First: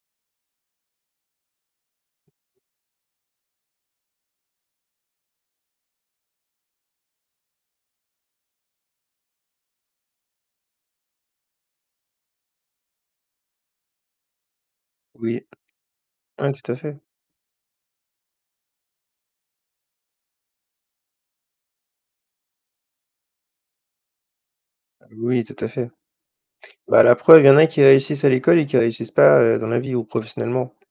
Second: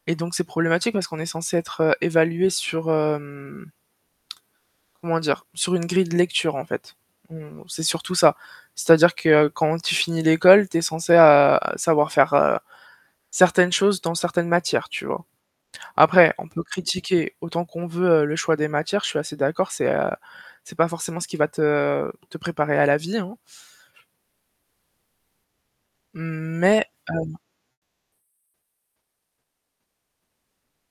Et donc c'est problématique parce qu'on est censé être, heu, évalués sur, hem comment dire? Sur une grille de lecture, en fait. Donc bon c'est surtout ça. C'est-à-dire que quand tu finis l'école, tu es censé, heu, savoir faire, heu, certaines choses dans certaines matières, tu vois? Oui. Après, on Ah, peut tout à fait. critiquer autant qu'on veut le choix des matières, je suis assez d'accord, c'est, heu, c'est pas forcément ce qui va te te préparer à la vie, hein Oui, tout à fait. mais, Bah, la heu preuve, il y en a qui réussissent à l'école et qui réussissent pas, heu, dans la vie ou professionnellement.